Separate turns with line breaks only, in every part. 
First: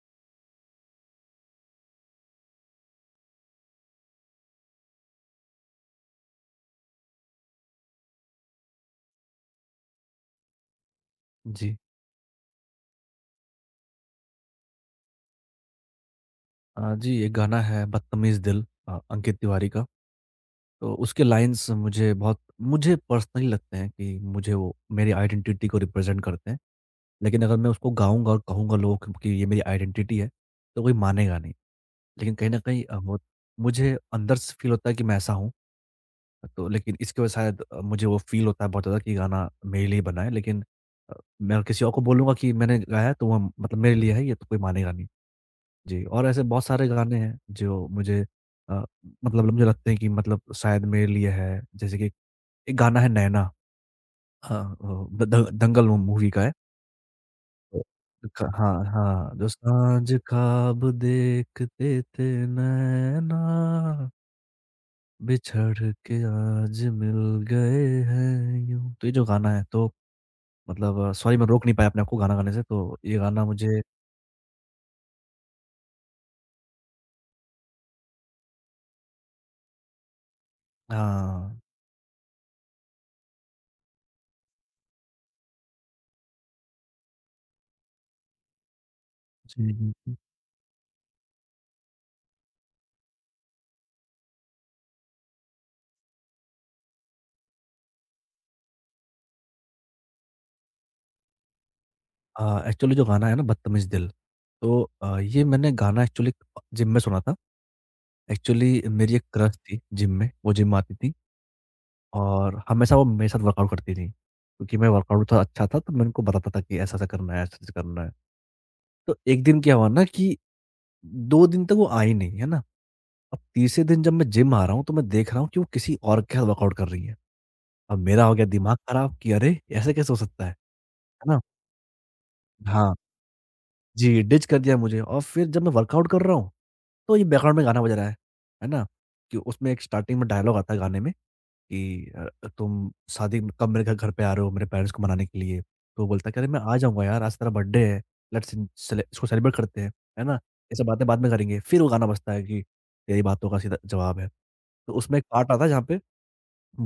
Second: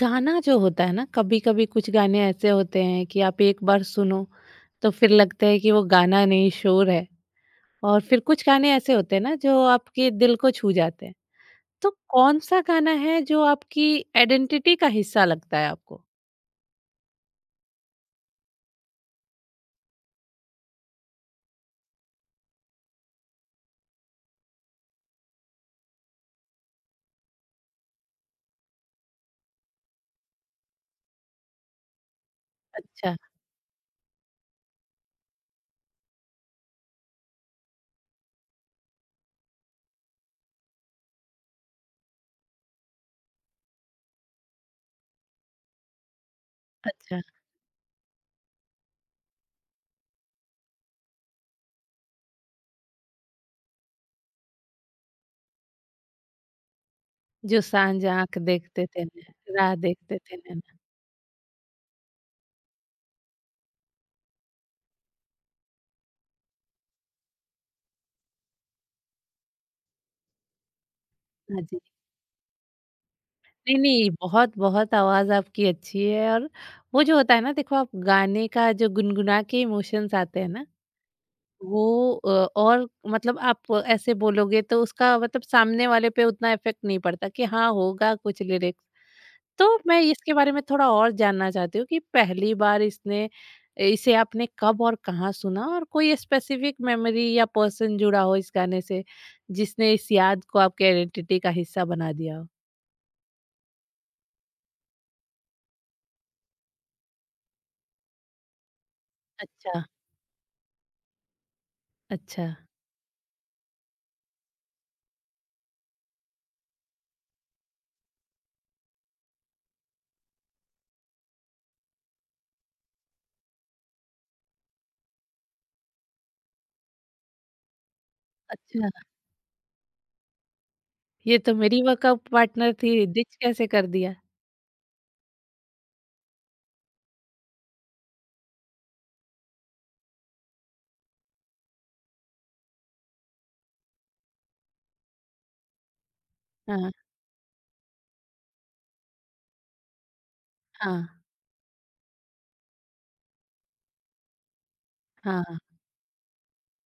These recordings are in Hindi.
गाना जो होता है ना कभी कभी कुछ गाने ऐसे होते हैं कि आप एक बार सुनो तो फिर लगता है कि वो गाना नहीं शोर है। और फिर कुछ गाने ऐसे होते हैं ना जो आपके दिल को छू जाते हैं।
जी।
तो कौन सा गाना है जो आपकी आइडेंटिटी का हिस्सा लगता है आपको?
जी, ये गाना है बदतमीज़ दिल अंकित तिवारी का। तो उसके लाइन्स मुझे पर्सनली लगते हैं कि मुझे वो मेरी आइडेंटिटी को रिप्रेज़ेंट करते हैं। लेकिन अगर मैं उसको गाऊँगा और कहूँगा लोगों को कि ये मेरी आइडेंटिटी है, तो कोई मानेगा नहीं। लेकिन कहीं न कहीं
अच्छा।
वो मुझे अंदर से फ़ील होता है कि मैं ऐसा हूँ। तो लेकिन इसकी वजह से शायद मुझे वो फ़ील होता है बहुत ज़्यादा कि गाना मेरे लिए बना है। लेकिन अ, मैं किसी और को बोलूँगा कि मैंने गाया है तो वो मतलब मेरे लिए है ये तो कोई मानेगा नहीं। जी, और ऐसे बहुत सारे गाने
अच्छा।
हैं जो मुझे अ, मतलब मुझे लगते हैं कि मतलब शायद मेरे लिए है। जैसे कि एक गाना है नैना हाँ, वो द द दंगल मू मूवी का है।
जो सांझ
तो
आंख
ख हाँ,
देखते थे
हाँ, जो
नैना, राह देखते
साँझ
थे नैना।
ख्वाब देखते थे नैना, बिछड़ के आज मिल गए हैं यूँ। तो ये जो गाना है तो मतलब सॉरी मैं
हाँ
रोक नहीं
जी,
पाया अपने आप को गाना गाने से, तो ये गाना
नहीं
मुझे
नहीं, बहुत बहुत आवाज आपकी अच्छी है। और वो जो होता है ना, देखो आप गाने का जो गुनगुना के इमोशंस आते हैं ना,
हाँ।
वो और मतलब आप ऐसे बोलोगे तो उसका मतलब सामने वाले पे उतना इफेक्ट नहीं पड़ता कि हाँ होगा कुछ लिरिक्स।
जी,
तो मैं
जी।
इसके बारे में थोड़ा और जानना चाहती हूँ कि पहली बार इसने इसे आपने कब और कहाँ सुना, और कोई स्पेसिफिक मेमोरी या पर्सन जुड़ा हो इस गाने से जिसने इस याद को आपके आइडेंटिटी का हिस्सा बना दिया हो?
एक्चुअली जो गाना है ना बदतमीज़ दिल, तो ये मैंने गाना एक्चुअली जिम में सुना था। एक्चुअली मेरी एक क्रश थी
अच्छा,
जिम में, वो जिम आती थी
अच्छा,
और हमेशा वो मेरे साथ वर्कआउट करती थी। क्योंकि मैं वर्कआउट थोड़ा अच्छा था तो मैं उनको बताता था कि ऐसा-ऐसा करना है, ऐसे-ऐसे करना है। तो एक दिन क्या हुआ ना कि 2 दिन तक वो आई नहीं, है ना? अब तीसरे दिन जब मैं जिम आ रहा हूँ तो मैं देख रहा हूँ कि वो किसी और के साथ वर्कआउट कर रही है। अब मेरा हो गया दिमाग
अच्छा।
खराब कि अरे! ऐसे कैसे हो सकता है
ये
ना?
तो मेरी वर्कआउट पार्टनर
हाँ।
थी, डिच कैसे कर दिया?
जी, डिच कर दिया मुझे और फिर जब मैं वर्कआउट कर रहा हूँ, तो ये बैकग्राउंड में गाना बज रहा है ना? कि उसमें एक स्टार्टिंग में डायलॉग आता है गाने में कि तुम कब मेरे घर घर पे आ रहे हो मेरे पेरेंट्स को मनाने के लिए? तो वो बोलता है कि अरे मैं आ
हाँ,
जाऊँगा यार, आज तेरा बर्थडे है, लेट्स इन सेले इसको सेलिब्रेट करते हैं, है ना? ये सब
हाँ,
बातें बाद में करेंगे। फिर वो गाना बजता है कि तेरी बातों का सीधा जवाब है। तो उसमें एक पार्ट
हाँ।
आता है जहाँ पे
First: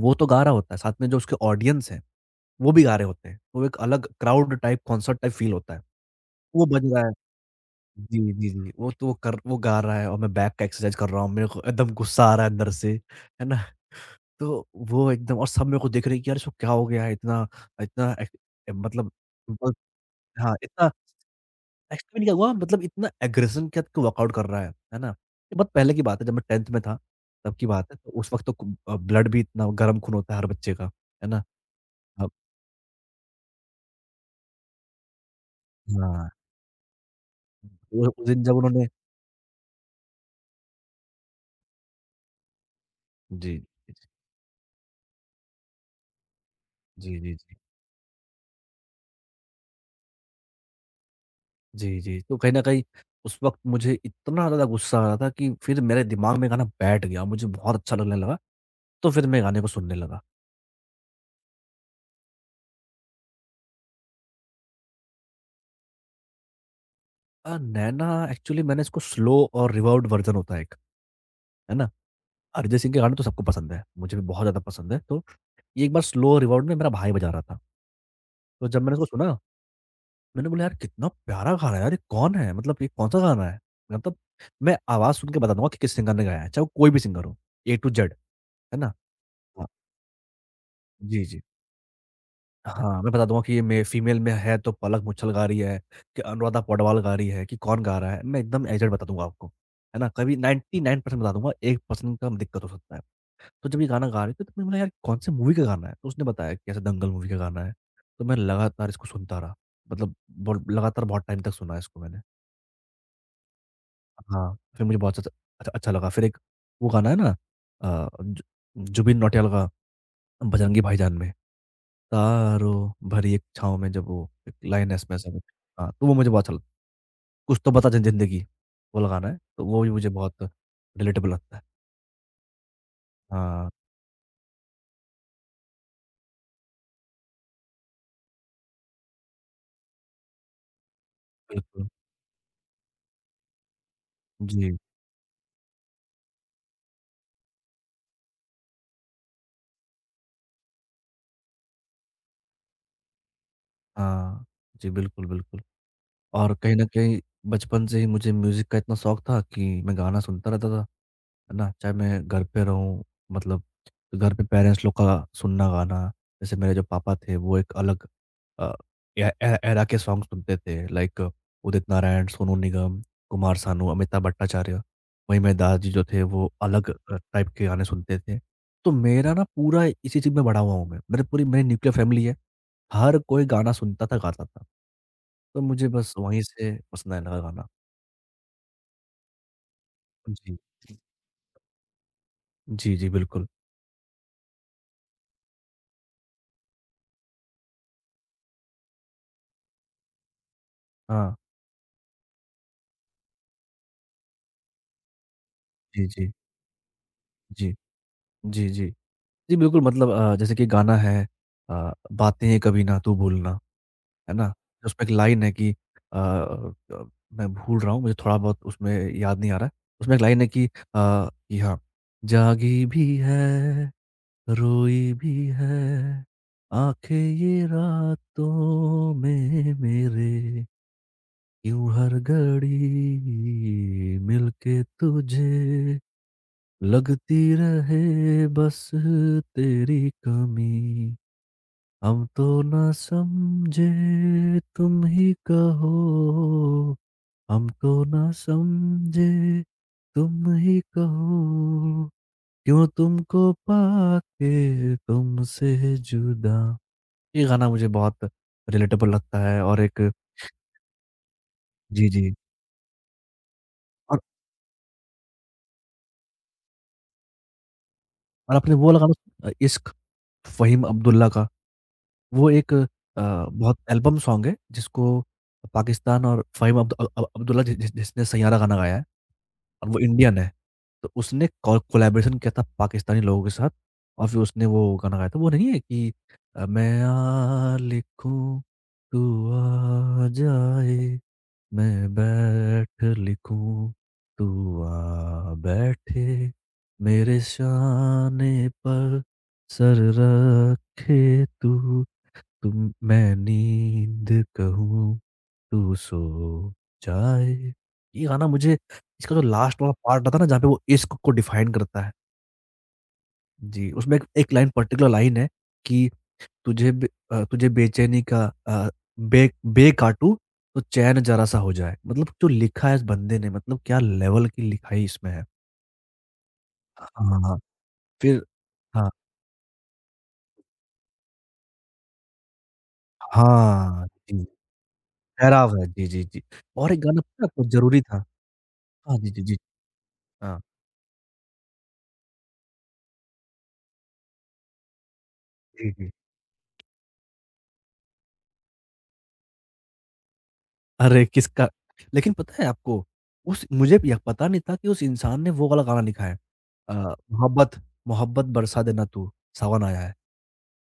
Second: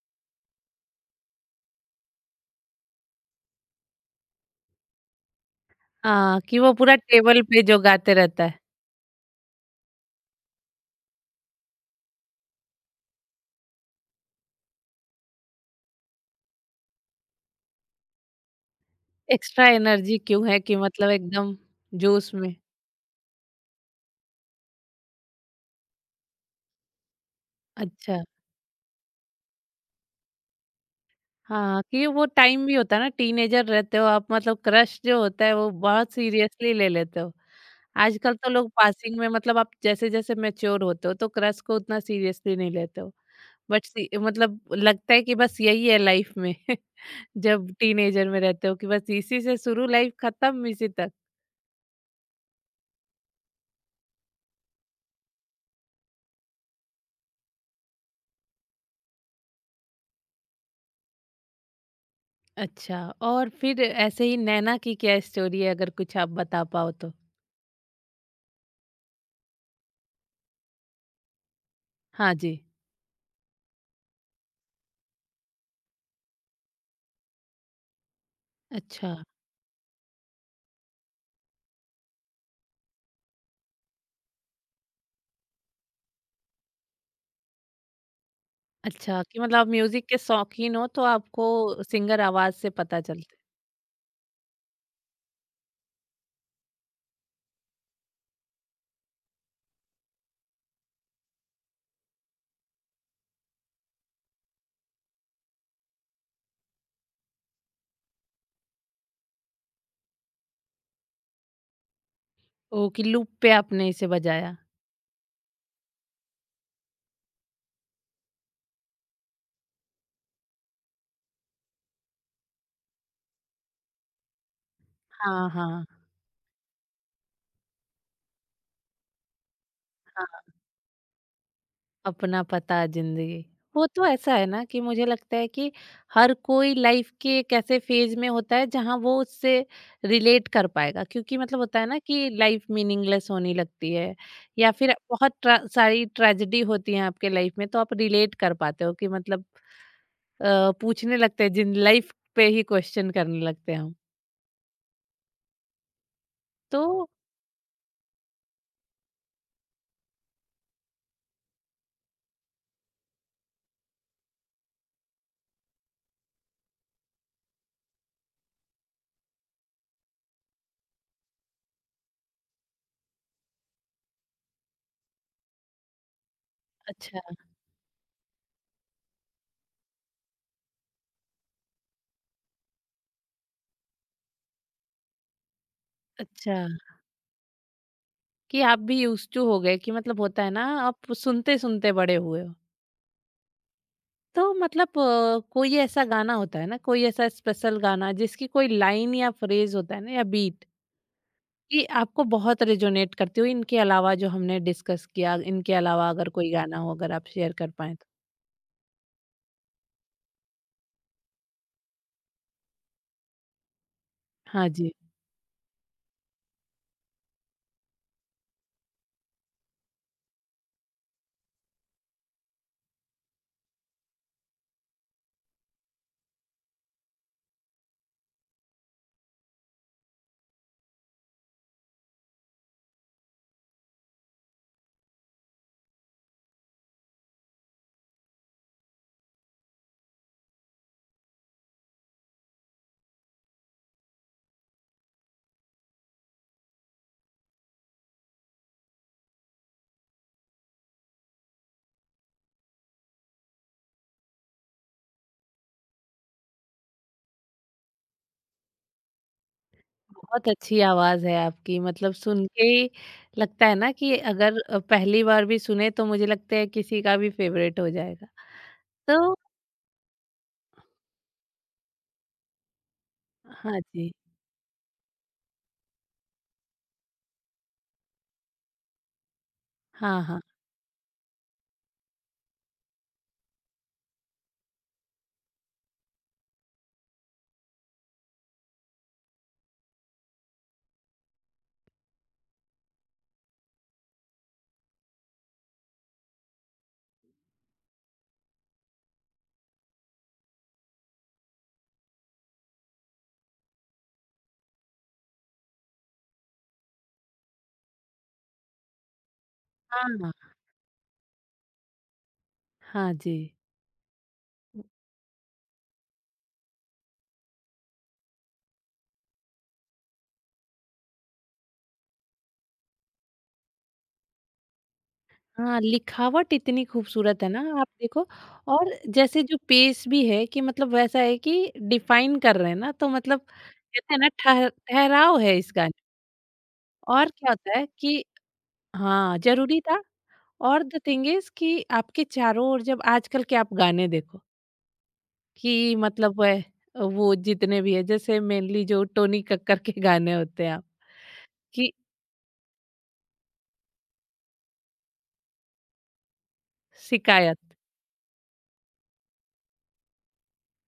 वो तो गा रहा होता है, साथ में जो उसके ऑडियंस है, वो भी गा रहे होते हैं। तो एक अलग crowd type concert type feel होता है।
हाँ, कि
वो
वो
बज
पूरा
रहा है।
टेबल पे जो गाते
जी,
रहता
जी,
है।
जी। वो तो वो कर वो गा रहा है और मैं बैक का एक्सरसाइज कर रहा हूँ। मेरे को एकदम गुस्सा आ रहा है अंदर से, है ना? तो वो एकदम और सब मेरे को देख रहे हैं कि यार इसको क्या हो गया है इतना इतना एक मतलब
एक्स्ट्रा
ब
एनर्जी क्यों
हाँ,
है कि
इतना
मतलब एकदम
एक्चुअली क्या
जोश
हुआ
में।
मतलब इतना एग्रेशन के साथ वर्कआउट कर रहा है ना? ये बहुत पहले की बात है जब मैं 10th में था, तब की बात है। तो
अच्छा,
उस वक़्त तो ब्लड भी इतना गरम खून होता है हर बच्चे का, है ना?
हाँ, कि वो
अब
टाइम भी होता है ना, टीनेजर रहते हो आप, मतलब क्रश जो होता है वो बहुत
हाँ,
सीरियसली ले लेते हो।
वो उस
आजकल
दिन
तो
जब
लोग
उन्होंने
पासिंग में, मतलब आप जैसे-जैसे मैच्योर होते हो तो क्रश को उतना सीरियसली नहीं लेते हो।
जी,
बट सी मतलब लगता है कि बस यही है लाइफ में
जी, जी, जी।
जब टीनेजर में रहते हो कि बस इसी से शुरू लाइफ खत्म इसी तक।
जी, जी। तो कहीं न कहीं उस वक़्त मुझे इतना ज़्यादा गुस्सा आ रहा था कि फिर मेरे दिमाग में गाना बैठ गया, मुझे बहुत अच्छा लगने लगा, तो फिर मैं गाने को सुनने लगा।
अच्छा, और फिर ऐसे ही नैना की क्या स्टोरी है, अगर कुछ आप बता पाओ तो?
नैना एक्चुअली मैंने इसको स्लो और रिवर्ब्ड वर्ज़न होता है एक, है ना?
हाँ जी।
अरिजीत सिंह के गाने तो सबको पसंद है, मुझे भी बहुत ज़्यादा पसंद है। तो ये एक बार स्लो रिवर्ब्ड में मेरा भाई बजा रहा था, तो जब मैंने इसको
अच्छा,
सुना, मैंने बोला यार कितना प्यारा गाना है यार, ये कौन है? मतलब ये कौन-सा गाना है? मतलब मैं आवाज़ सुन के बता दूँगा कि किस सिंगर ने गाया है, चाहे वो कोई भी सिंगर हो, ए टू जेड, है ना?
अच्छा, कि मतलब
हाँ।
आप म्यूज़िक के शौकीन हो तो
जी, जी।
आपको सिंगर आवाज़ से
हाँ,
पता
मैं बता
चलता है।
दूँगा कि ये मे फीमेल में है तो पलक मुच्छल गा रही है, कि अनुराधा पौडवाल गा रही है, कि कौन गा रहा है। मैं एकदम एग्ज़ैक्ट बता दूँगा आपको, है ना? कभी 99% बता दूँगा, 1% का दिक्कत हो सकता है। तो जब ये गाना गा रहे थे तो मैंने बोला यार कौन से मूवी का गाना है? तो उसने बताया कि ऐसे दंगल मूवी का गाना है। तो मैं लगातार इसको सुनता रहा। मतलब बोल लगातार बहुत टाइम तक सुना इसको मैंने।
ओह! कि लूप पे आपने इसे
हाँ,
बजाया।
फिर मुझे बहुत अच्छा अच्छा अच्छा लगा। फिर एक वो गाना है ना अ, जु जुबिन नौटियाल का बजरंगी भाईजान में। तारों भरी एक छाँव में जब वो एक लाइन है इसमें ऐसा कुछ।
हाँ, हाँ।
हाँ, तो वो मुझे बहुत अच्छा लगता है। कुछ तो बता ज ज़िंदगी वो लगाना है, तो वो भी मुझे बहुत रिलेटेबल लगता है।
अपना पता जिंदगी।
हाँ,
वो तो ऐसा है ना, कि मुझे लगता है कि हर कोई लाइफ के एक ऐसे फेज में होता है जहां वो उससे रिलेट कर पाएगा, क्योंकि मतलब होता है
बिल्कुल।
ना कि लाइफ मीनिंगलेस होने लगती है, या
जी,
फिर सारी ट्रेजेडी होती है आपके लाइफ में तो आप रिलेट कर पाते हो कि मतलब पूछने लगते हैं जिन लाइफ पे ही क्वेश्चन करने लगते हैं हम।
हाँ। जी, बिल्कुल, बिल्कुल। और कहीं न
तो
कहीं बचपन से ही मुझे म्यूज़िक का इतना शौक था कि मैं गाना सुनता रहता था, है ना? चाहे मैं घर पे रहूँ मतलब घर पे पेरेंट्स लोग का सुनना गाना, जैसे मेरे जो पापा थे वो एक अलग अ, ए ए एरा के सॉन्ग सुनते थे लाइक उदित नारायण, सोनू निगम, कुमार सानू, अमिताभ भट्टाचार्य। वहीं मेरे दादाजी जो थे वो अलग
अच्छा,
टाइप के गाने सुनते थे। तो मेरा ना पूरा इसी चीज़ में बड़ा हुआ हूँ मैं। मेरे पूरी मेरी न्यूक्लियर फैमिली है। हर कोई गाना सुनता था, गाता था। तो मुझे बस वहीं
अच्छा,
से पसंद आने लगा गाना।
कि आप भी यूज टू हो गए, कि मतलब होता है
जी।
ना, आप सुनते सुनते बड़े हुए हो।
जी, जी, बिल्कुल।
तो मतलब कोई ऐसा गाना होता है ना, कोई ऐसा स्पेशल गाना जिसकी कोई लाइन या फ्रेज होता है ना या बीट,
हाँ।
कि आपको बहुत रेजोनेट करती हो, इनके अलावा जो हमने डिस्कस किया, इनके
जी,
अलावा अगर
जी।
कोई गाना हो अगर आप शेयर कर
जी।
पाए तो।
जी, जी। जी, बिल्कुल मतलब जैसे कि गाना है बातें कभी ना तू भूलना। है ना?
हाँ जी,
उसमें एक लाइन है कि अ अ, मैं भूल रहा हूँ, मुझे थोड़ा बहुत उसमें याद नहीं आ रहा है। उसमें एक लाइन है कि हाँ, जागी भी है, रोई भी है, आँखें ये रातों में मेरे, क्यों हर घड़ी मिलके तुझे लगती रहे बस तेरी कमी। हम तो ना समझे तुम ही कहो हम तो ना समझे तुम ही कहो क्यों तुमको पाके तुमसे जुदा ये गाना मुझे बहुत रिलेटेबल लगता है और एक
बहुत अच्छी आवाज है आपकी,
जी,
मतलब
जी।
सुन के ही लगता है ना कि
और
अगर पहली बार भी सुने तो मुझे लगता है किसी का भी फेवरेट हो जाएगा।
और आपने वो वाला गाना
तो
इश्क फ़हीम अब्दुल्ला का वो एक बहुत
हाँ जी।
एल्बम सॉन्ग है जिसको पाकिस्तान और फ़हीम अब्दुल्ला जि जि जिसने सैयारा गाना गाया है। और वो
हाँ
इंडियन
हाँ,
है। तो उसने कोलैबोरेशन किया था पाकिस्तानी लोगों के साथ और फिर उसने वो गाना गाया था। वो नहीं है कि मैं आ लिखूँ, तू आ जाए, मैं बैठ लिखूँ, तू आ बैठे, मेरे शाने पर सर रखे तू, तुम मैं नींद कहूँ। तू सो जाए। ये गाना मुझे इसका जो लास्ट वाला
हाँ।
पार्ट आता है ना जहाँ पे वो इश्क को डिफाइन करता है।
हाँ जी।
जी, उसमें एक एक लाइन पर्टिकुलर लाइन है कि तुझे बेचैनी का अ, बे बे काटूँ तो चैन ज़रा-सा हो जाए। मतलब जो लिखा है इस बंदे ने मतलब क्या लेवल की लिखाई इसमें है।
हाँ, लिखावट इतनी खूबसूरत है
हाँ,
ना, आप देखो।
फिर
और
हाँ,
जैसे जो पेस भी है, कि मतलब वैसा है कि डिफाइन कर रहे हैं ना, तो मतलब
हाँ,
कहते हैं ना,
जी,
ठहराव है इस
पेहराव है।
गाने
जी,
में।
जी, जी। और एक गाना
और
पता है
क्या
आपको
होता है
ज़रूरी
कि
था। हाँ, जी,
हाँ,
जी, जी।
ज़रूरी था।
हाँ,
और द थिंग इज़ कि आपके चारों ओर जब आजकल के आप गाने देखो,
जी,
कि
जी।
मतलब वह वो जितने भी है, जैसे मेनली जो टोनी कक्कर के गाने होते हैं आप,
अरे! किसका
कि
लेकिन पता है आपको, उस मुझे भी पता नहीं था कि उस इंसान ने वो वाला गाना लिखा है
शिकायत।
मोहब्बत मोहब्बत बरसा देना तू, सावन आया है।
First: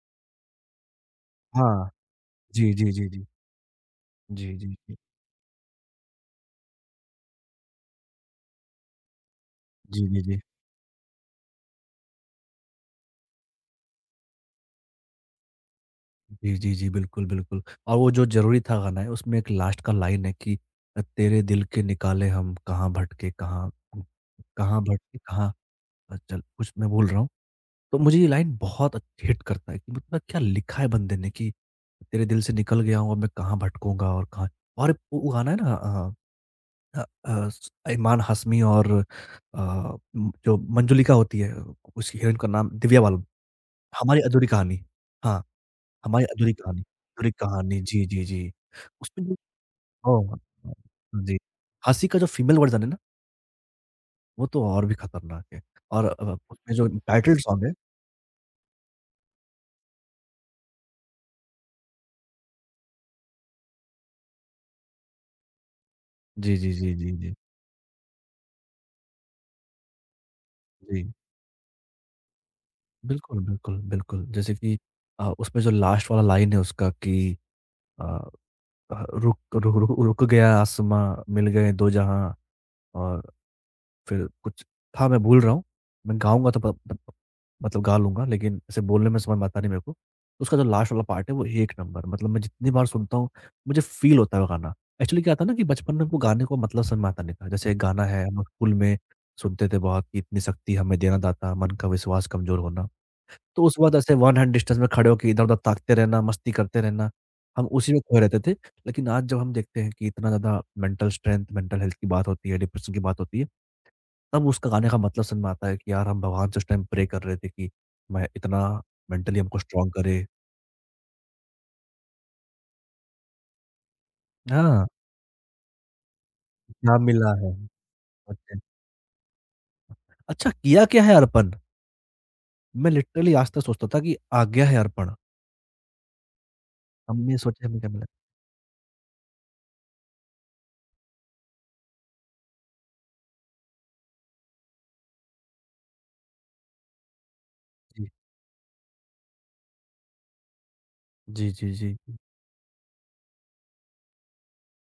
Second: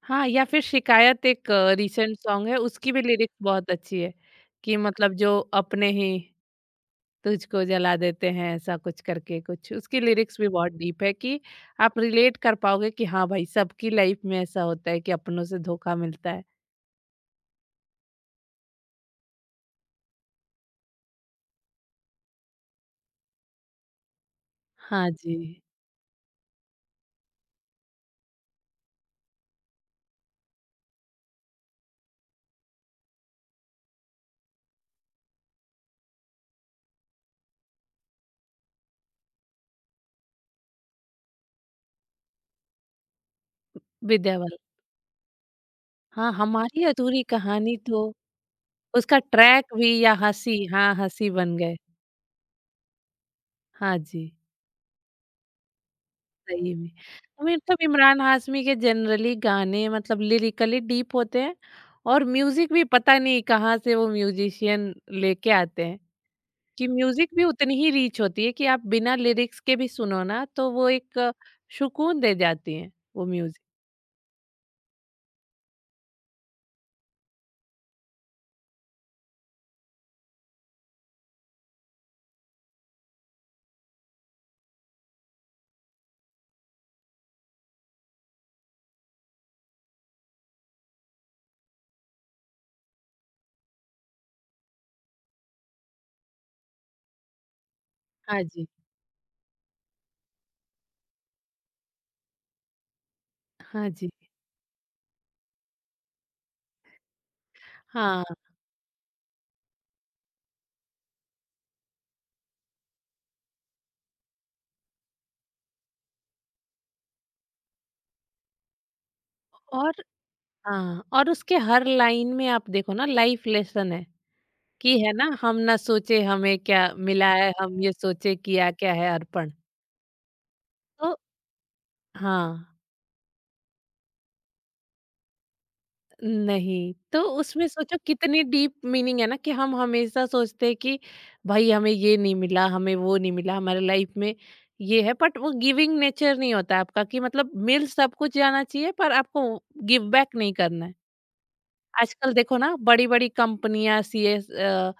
हाँ, या फिर शिकायत एक
हाँ।
रीसेंट सॉन्ग है,
जी, जी,
उसकी भी
जी, जी।
लिरिक्स बहुत अच्छी है,
जी, जी,
कि
जी।
मतलब जो अपने ही तुझको जला देते हैं ऐसा कुछ करके कुछ, उसकी
जी, जी, जी।
लिरिक्स भी बहुत डीप है कि आप रिलेट कर पाओगे कि हाँ भाई, सबकी लाइफ में ऐसा होता है कि अपनों से धोखा मिलता है।
जी, जी, जी, बिल्कुल, बिल्कुल और वो जो ज़रूरी था गाना है, उसमें एक लास्ट का लाइन है कि तेरे दिल के निकाले हम कहाँ
हाँ
भटके
जी,
कहाँ चल कुछ मैं बोल रहा हूँ। तो मुझे ये लाइन बहुत हिट करता है कि मतलब क्या लिखा है बंदे ने कि तेरे दिल से निकल गया हूँ, अब मैं कहाँ भटकूँगा और कहाँ और वो गाना है ना अ अ अ, स इमान हाशमी और जो मंजुलिका होती है, उसकी हीरोइन का नाम दिव्या बालन। हमारी
विद्या
अधूरी
बालन।
कहानी। हाँ, हमारी
हाँ,
अधूरी कहानी,
हमारी अधूरी
अधूरी
कहानी,
कहानी। जी,
तो
जी, जी।
उसका
उसमें जो
ट्रैक भी या
ओह!
हँसी, हाँ, हँसी
जी।
बन गए।
हँसी का जो फीमेल वर्ज़न है ना,
हाँ जी।
वो तो और भी खतरनाक है। और
सही
उसमें जो
में।
टाइटल सॉन्ग है
मतलब इमरान हाशमी के जनरली गाने मतलब लिरिकली डीप होते हैं, और म्यूजिक भी पता नहीं कहाँ से वो म्यूजिशियन लेके आते हैं,
जी, जी,
कि
जी, जी,
म्यूजिक
जी।
भी उतनी ही रीच होती है कि आप बिना लिरिक्स के भी सुनो ना तो वो
जी,
एक सुकून दे जाती है वो
बिल्कुल,
म्यूजिक।
बिल्कुल, बिल्कुल। जैसे कि उसमें जो लास्ट वाला लाइन है उसका कि अ रुक रु रु रुक गया आसमाँ, मिल गए दो जहाँ और फिर कुछ था मैं भूल रहा हूँ। मैं गाऊँगा तो प प मतलब गा लूँगा, लेकिन ऐसे बोलने में समझ में आता नहीं मेरे को। उसका जो लास्ट वाला पार्ट है वो एक नंबर मतलब मैं जितनी बार सुनता हूँ, मुझे फ़ील होता है वो गाना। एक्चुअली क्या था ना कि बचपन में हमको गाने को मतलब समझ में आता नहीं था। जैसे एक गाना है
हाँ
हम
जी,
स्कूल में सुनते थे बहुत कि इतनी शक्ति हमें देना दाता, मन का विश्वास कमज़ोर होना। तो उस
हाँ
वक़्त
जी।
ऐसे वन हैंड डिस्टेंस में खड़े होके इधर-उधर ताकते रहना, मस्ती करते रहना, हम उसी में खोए
हाँ,
रहते थे। लेकिन आज जब हम देखते हैं कि इतना ज़्यादा मेंटल स्ट्रेंथ, मेंटल हेल्थ की बात होती है, डिप्रेशन की बात होती है, तब उसका गाने का मतलब समझ में आता है कि यार हम भगवान से उस टाइम प्रे कर रहे थे कि मैं इतना मेंटली हमको स्ट्रॉन्ग
और
करे
हाँ, और उसके हर लाइन में आप देखो ना, लाइफ लेसन है
हाँ,
कि है ना, हम ना सोचे हमें क्या
क्या
मिला
मिला
है,
है?
हम ये सोचे
अच्छा,
किया क्या है अर्पण।
अच्छा किया क्या है
तो
अर्पण?
हाँ।
मैं लिटरली आज तक सोचता था कि आ गया है अर्पण,
नहीं, तो
हमने सोचा
उसमें
हमें क्या
सोचो
मिला?
कितनी डीप मीनिंग है ना, कि हम हमेशा सोचते हैं कि भाई हमें ये नहीं मिला, हमें वो नहीं मिला, हमारे लाइफ में ये है, बट वो गिविंग नेचर नहीं होता है आपका, कि मतलब मिल
जी।
सब कुछ जाना चाहिए पर आपको गिव बैक नहीं करना है।
जी, जी, जी, जी।
आजकल देखो ना, बड़ी-बड़ी कंपनियाँ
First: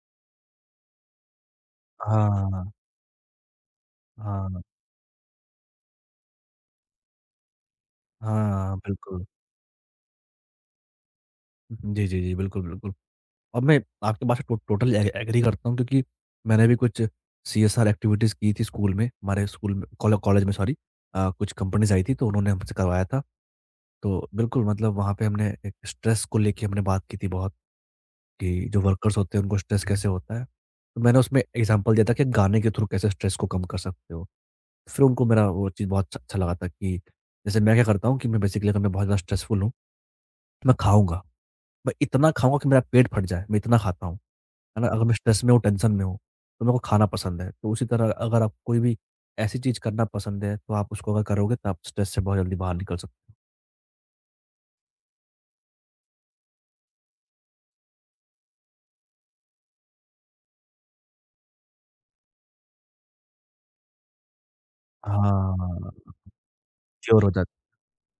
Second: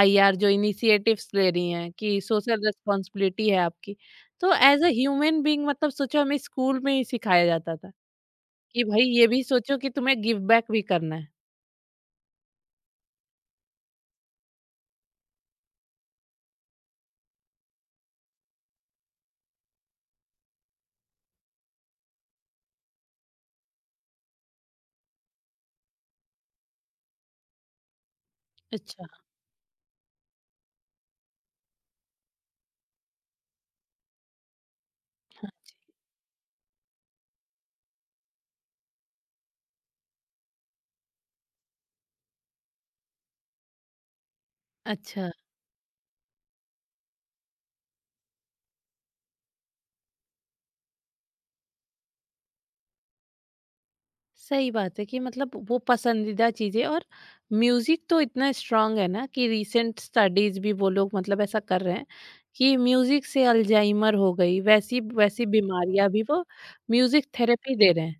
आईआर जो इनिशिएटिव्स ले रही हैं, कि
हाँ,
सोशल रिस्पॉन्सिबिलिटी है आपकी। तो
हाँ,
एज़ अ ह्यूमन बीइंग, मतलब सोचो हमें स्कूल में ही सिखाया जाता था
हाँ,
कि भाई
बिल्कुल।
ये भी सोचो कि तुम्हें गिव बैक भी करना है।
जी, जी, जी। बिल्कुल, बिल्कुल। और मैं आपकी बात से टो टोटली ए एग्री करता हूँ क्योंकि मैंने भी कुछ सीएसआर एक्टिविटीज़ की थी स्कूल में, हमारे स्कूल में कॉलेज में सॉरी कुछ कंपनीज़ आई थी तो उन्होंने हमसे करवाया था। तो बिल्कुल मतलब वहाँ पे हमने एक स्ट्रेस को लेके हमने बात की थी बहुत कि जो
अच्छा।
वर्कर्स होते हैं उनको स्ट्रेस कैसे होता है। तो मैंने उसमें एग्ज़ाम्पल दिया था कि गाने के थ्रू कैसे स्ट्रेस को कम कर सकते हो। फिर उनको मेरा वो चीज़ बहुत अच्छा अच्छा लगा था कि जैसे मैं क्या करता हूँ कि मैं बेसिकली अगर मैं बहुत ज़्यादा स्ट्रेसफुल हूँ, तो मैं खाऊँगा। मैं इतना खाऊँगा कि मेरा पेट फट जाए, मैं इतना खाता हूँ। है ना? अगर मैं
अच्छा,
स्ट्रेस में हूँ, टेंशन में हूँ, तो मेरे को खाना पसंद है। तो उसी तरह अगर आप कोई भी ऐसी चीज़ करना पसंद है, तो आप उसको अगर करोगे तो आप स्ट्रेस से बहुत जल्दी बाहर निकल सकते हो।
सही बात है, कि मतलब वो पसंदीदा चीज़ें और म्यूज़िक तो इतना स्ट्रांग है ना कि रीसेंट स्टडीज भी वो लोग मतलब ऐसा कर रहे हैं, कि म्यूज़िक से अल्जाइमर हो गई वैसी वैसी बीमारियां
हाँ,
भी वो
क्योर
म्यूज़िक
हो जाता
थेरेपी दे रहे हैं,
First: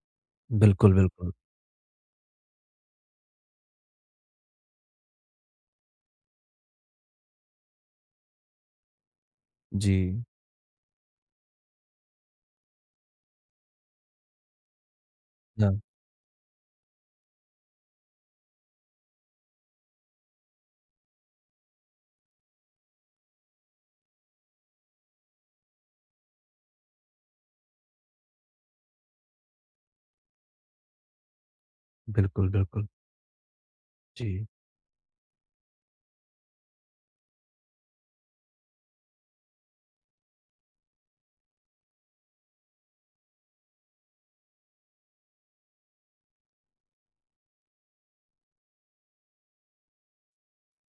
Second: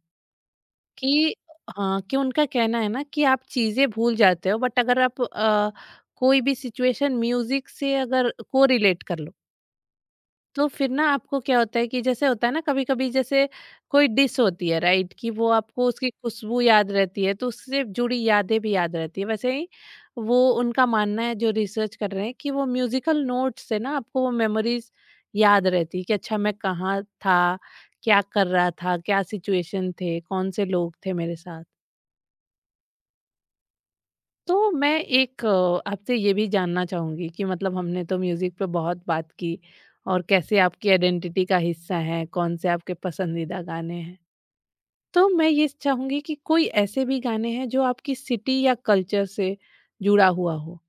बिल्कुल, बिल्कुल।
कि हाँ, कि उनका कहना है ना कि आप चीज़ें भूल जाते हो, बट अगर आप कोई भी सिचुएशन म्यूज़िक से अगर को रिलेट कर लो,
जी,
तो फिर ना आपको क्या होता है कि जैसे होता है ना कभी-कभी, जैसे कोई डिश होती है राइट, कि वो
हाँ,
आपको उसकी खुशबू याद रहती है तो उससे जुड़ी यादें भी याद रहती है। वैसे ही वो उनका मानना है जो रिसर्च कर रहे हैं, कि वो म्यूजिकल नोट्स से ना आपको वो मेमोरीज याद रहती है कि अच्छा मैं कहाँ था, क्या कर रहा था, क्या सिचुएशन थे, कौन से लोग थे मेरे साथ।
बिल्कुल, बिल्कुल। जी।
तो मैं एक आपसे ये भी जानना चाहूँगी कि मतलब हमने तो म्यूज़िक पे बहुत बात की, और कैसे आपकी आइडेंटिटी का हिस्सा है, कौन से आपके पसंदीदा गाने हैं। तो मैं ये चाहूँगी कि कोई ऐसे भी गाने हैं जो आपकी सिटी या कल्चर से जुड़ा हुआ हो?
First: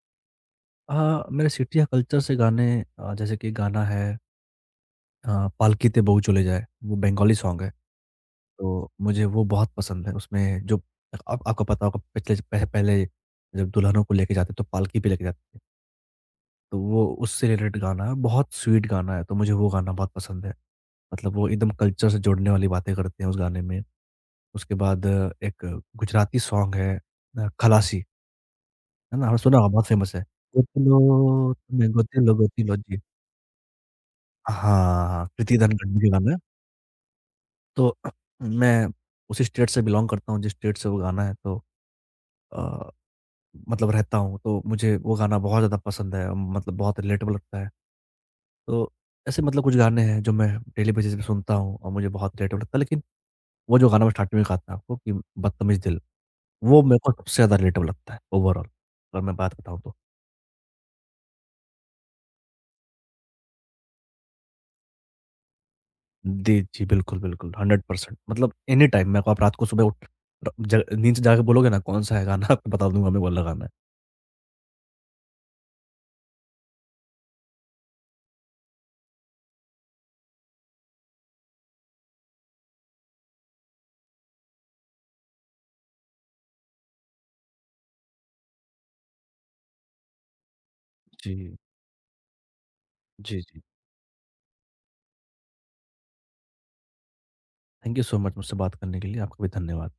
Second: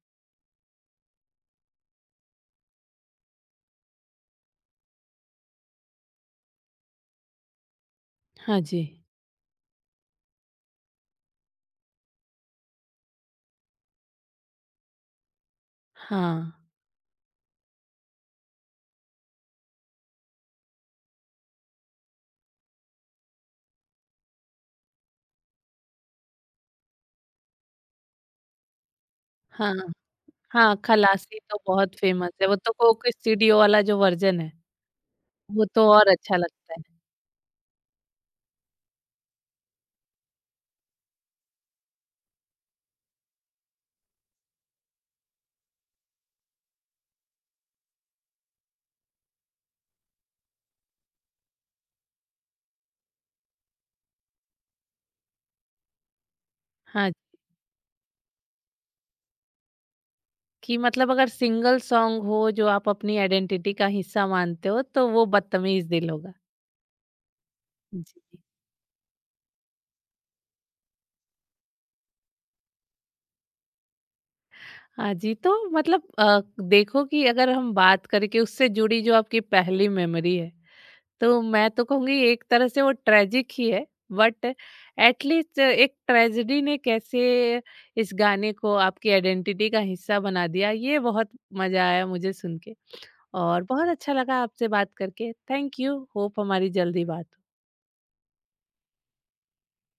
हाँ, मेरे सिटी या कल्चर से गाने जैसे कि गाना है पालकी ते बहू चले जाए, वो बंगाली सॉन्ग है,
हाँ
तो
जी।
मुझे वो बहुत पसंद है। उसमें जो आप आपको पता होगा पिछले ज पह पहले जब दुल्हनों को लेके जाते, तो पालकी पे लेके जाते थे।
हाँ।
तो वो उससे रिलेटेड गाना है, बहुत स्वीट गाना है, तो मुझे वो गाना बहुत पसंद है। मतलब वो एकदम कल्चर से जुड़ने वाली बातें करते हैं उस गाने में। उसके बाद एक गुजराती सॉन्ग है खलासी, है ना? आपने सुना होगा
हाँ,
बहुत फेमस है।
हाँ, खलासी
गोतीलो
तो
तुम्हें
बहुत फेमस
गोतीलो
है, वो तो
गोतीलो जी।
कोक स्टूडियो वाला जो वर्जन है,
हाँ, कृति
वो
धन
तो और
गड्डी का गाना
अच्छा
है।
लगता है।
तो मैं उसी स्टेट से बिलॉन्ग करता हूँ जिस स्टेट से वो गाना है तो अ, मतलब रहता हूँ, तो मुझे वो गाना बहुत ज़्यादा पसंद है, मतलब बहुत रिलेटेबल लगता है। तो ऐसे मतलब कुछ गाने हैं जो मैं डेली बेसिस पे सुनता हूँ और मुझे बहुत रिलेटेबल लगता है लेकिन वो जो गाना मैं स्टार्टिंग में कहा था आपको कि बदतमीज दिल, वो मेरे
हाँ,
को सबसे ज़्यादा रिलेटेबल लगता है ओवरऑल अगर मैं बात बताऊँ तो।
कि मतलब अगर सिंगल सॉन्ग हो जो आप अपनी आइडेंटिटी का हिस्सा मानते हो तो वो बदतमीज दिल होगा।
जी, जी। बिल्कुल, बिल्कुल 100%
जी।
मतलब एनी टाइम मेरे को आप रात को सुबह उठ र ज नींद से जाके बोलोगे ना कौन-सा है गाना आपको बता दूँगा मैं वो वाला गाना है।
हाँ जी, तो मतलब देखो कि अगर हम बात करें कि उससे जुड़ी जो आपकी पहली मेमोरी है, तो मैं तो कहूँगी एक तरह से वो ट्रेजिक ही है, बट एट लीस्ट एक ट्रेजेडी ने कैसे इस गाने को आपकी आइडेंटिटी का हिस्सा बना दिया, ये बहुत
जी।
मज़ा आया मुझे सुन के,
जी, जी।
और बहुत अच्छा लगा आपसे बात करके। थैंक यू, होप हमारी जल्दी बात हो।
थैंक यू सो मच मुझसे बात करने के लिए, आपका भी धन्यवाद।